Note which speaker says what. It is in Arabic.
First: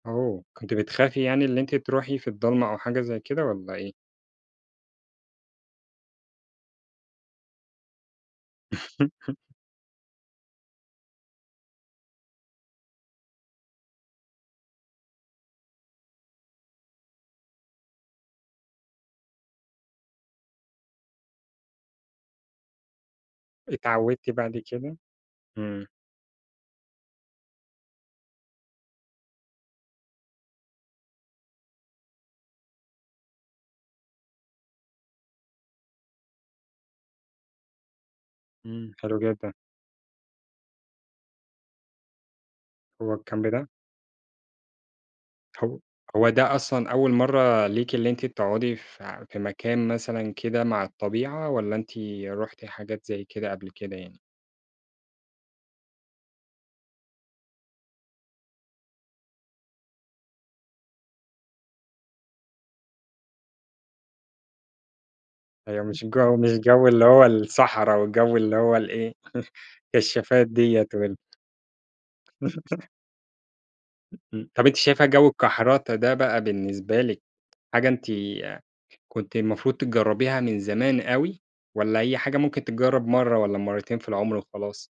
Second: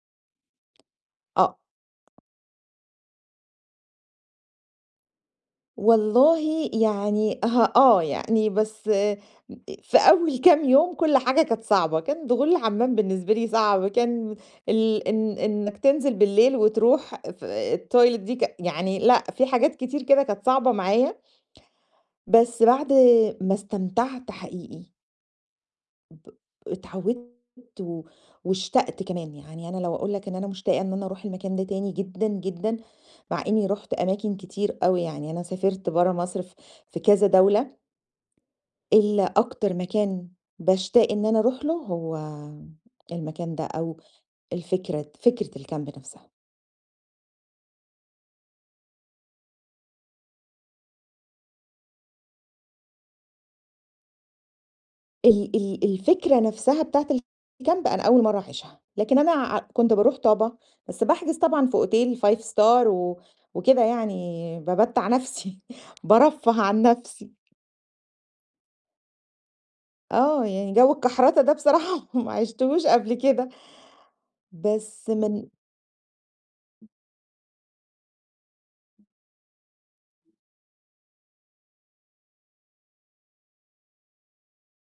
Speaker 1: أوه! كنتِ بتخافي يعني إن
Speaker 2: آه.
Speaker 1: أنت تروحي في الضلمة أو حاجة زي كده والَّا إيه؟
Speaker 2: والله، يعني آه، آه، يعني بس أ في أول كام يوم كل حاجة كانت صعبة، كان دخول لحمام بالنسبة لي صعب، كان ال إن إنك تنزل بالليل وتروح في آآ، الToilet دي ك يعني لأ في حاجات كتير كده كانت صعبة معايا، بس بعد ما
Speaker 1: اتعودتِ
Speaker 2: استمتعت
Speaker 1: بعد
Speaker 2: حقيقي.
Speaker 1: كده؟ إمم.
Speaker 2: ب اتعودت و واشتقت كمان، يعني أنا لو أقول لك إن أنا مشتاقة إن أنا أروح المكان ده تاني جدًا، جدًا، مع إني رُحت أماكن كتير أوي يعني أنا سافرت برّه مصر في في كذا دولة.
Speaker 1: إمم، حلو
Speaker 2: ال
Speaker 1: جدًا.
Speaker 2: أكتر مكان باشتاق إن أنا أروح له هو
Speaker 1: هو الكامب
Speaker 2: المكان ده
Speaker 1: ده؟
Speaker 2: أو الفكرة فكرة
Speaker 1: هو
Speaker 2: الكامب
Speaker 1: هو
Speaker 2: نفسها.
Speaker 1: ده أصلًا أول مرّة ليكِ اللي أنتِ تقعدي في في مكان مثلًا كده مع الطبيعة، والَّا أنتِ رُحتِ حاجات زي كده قبل كده يعني؟
Speaker 2: ال ال الفكرة نفسها بتاعة الكامب، أنا أول مرّة أعيشها، لكن أنا ع كنت باروح طابا بس باحجز طبعًا في أوتيل 5-star و وكده يعني بامتّع نفسي،
Speaker 1: أيوة مش جو مش
Speaker 2: بارفه عن
Speaker 1: جو اللي هو
Speaker 2: نفسي.
Speaker 1: الصحرا، وجو اللي هو الإيه
Speaker 2: آه،
Speaker 1: كشافات
Speaker 2: يعني
Speaker 1: ديّة
Speaker 2: جو
Speaker 1: وال
Speaker 2: الكحرته ده بصراحة ما عِشتهوش قبل كده،
Speaker 1: إمم، طب أنتِ شايفة
Speaker 2: بس
Speaker 1: جو
Speaker 2: من
Speaker 1: الكحرتة ده بقى بالنسبة لِك، حاجة أنتِ كنتِ المفروض تجربيها من زمان أوي، والَّا هي حاجة ممكن تتجرب مرّة، والَّا مرتين في العمر وخلاص؟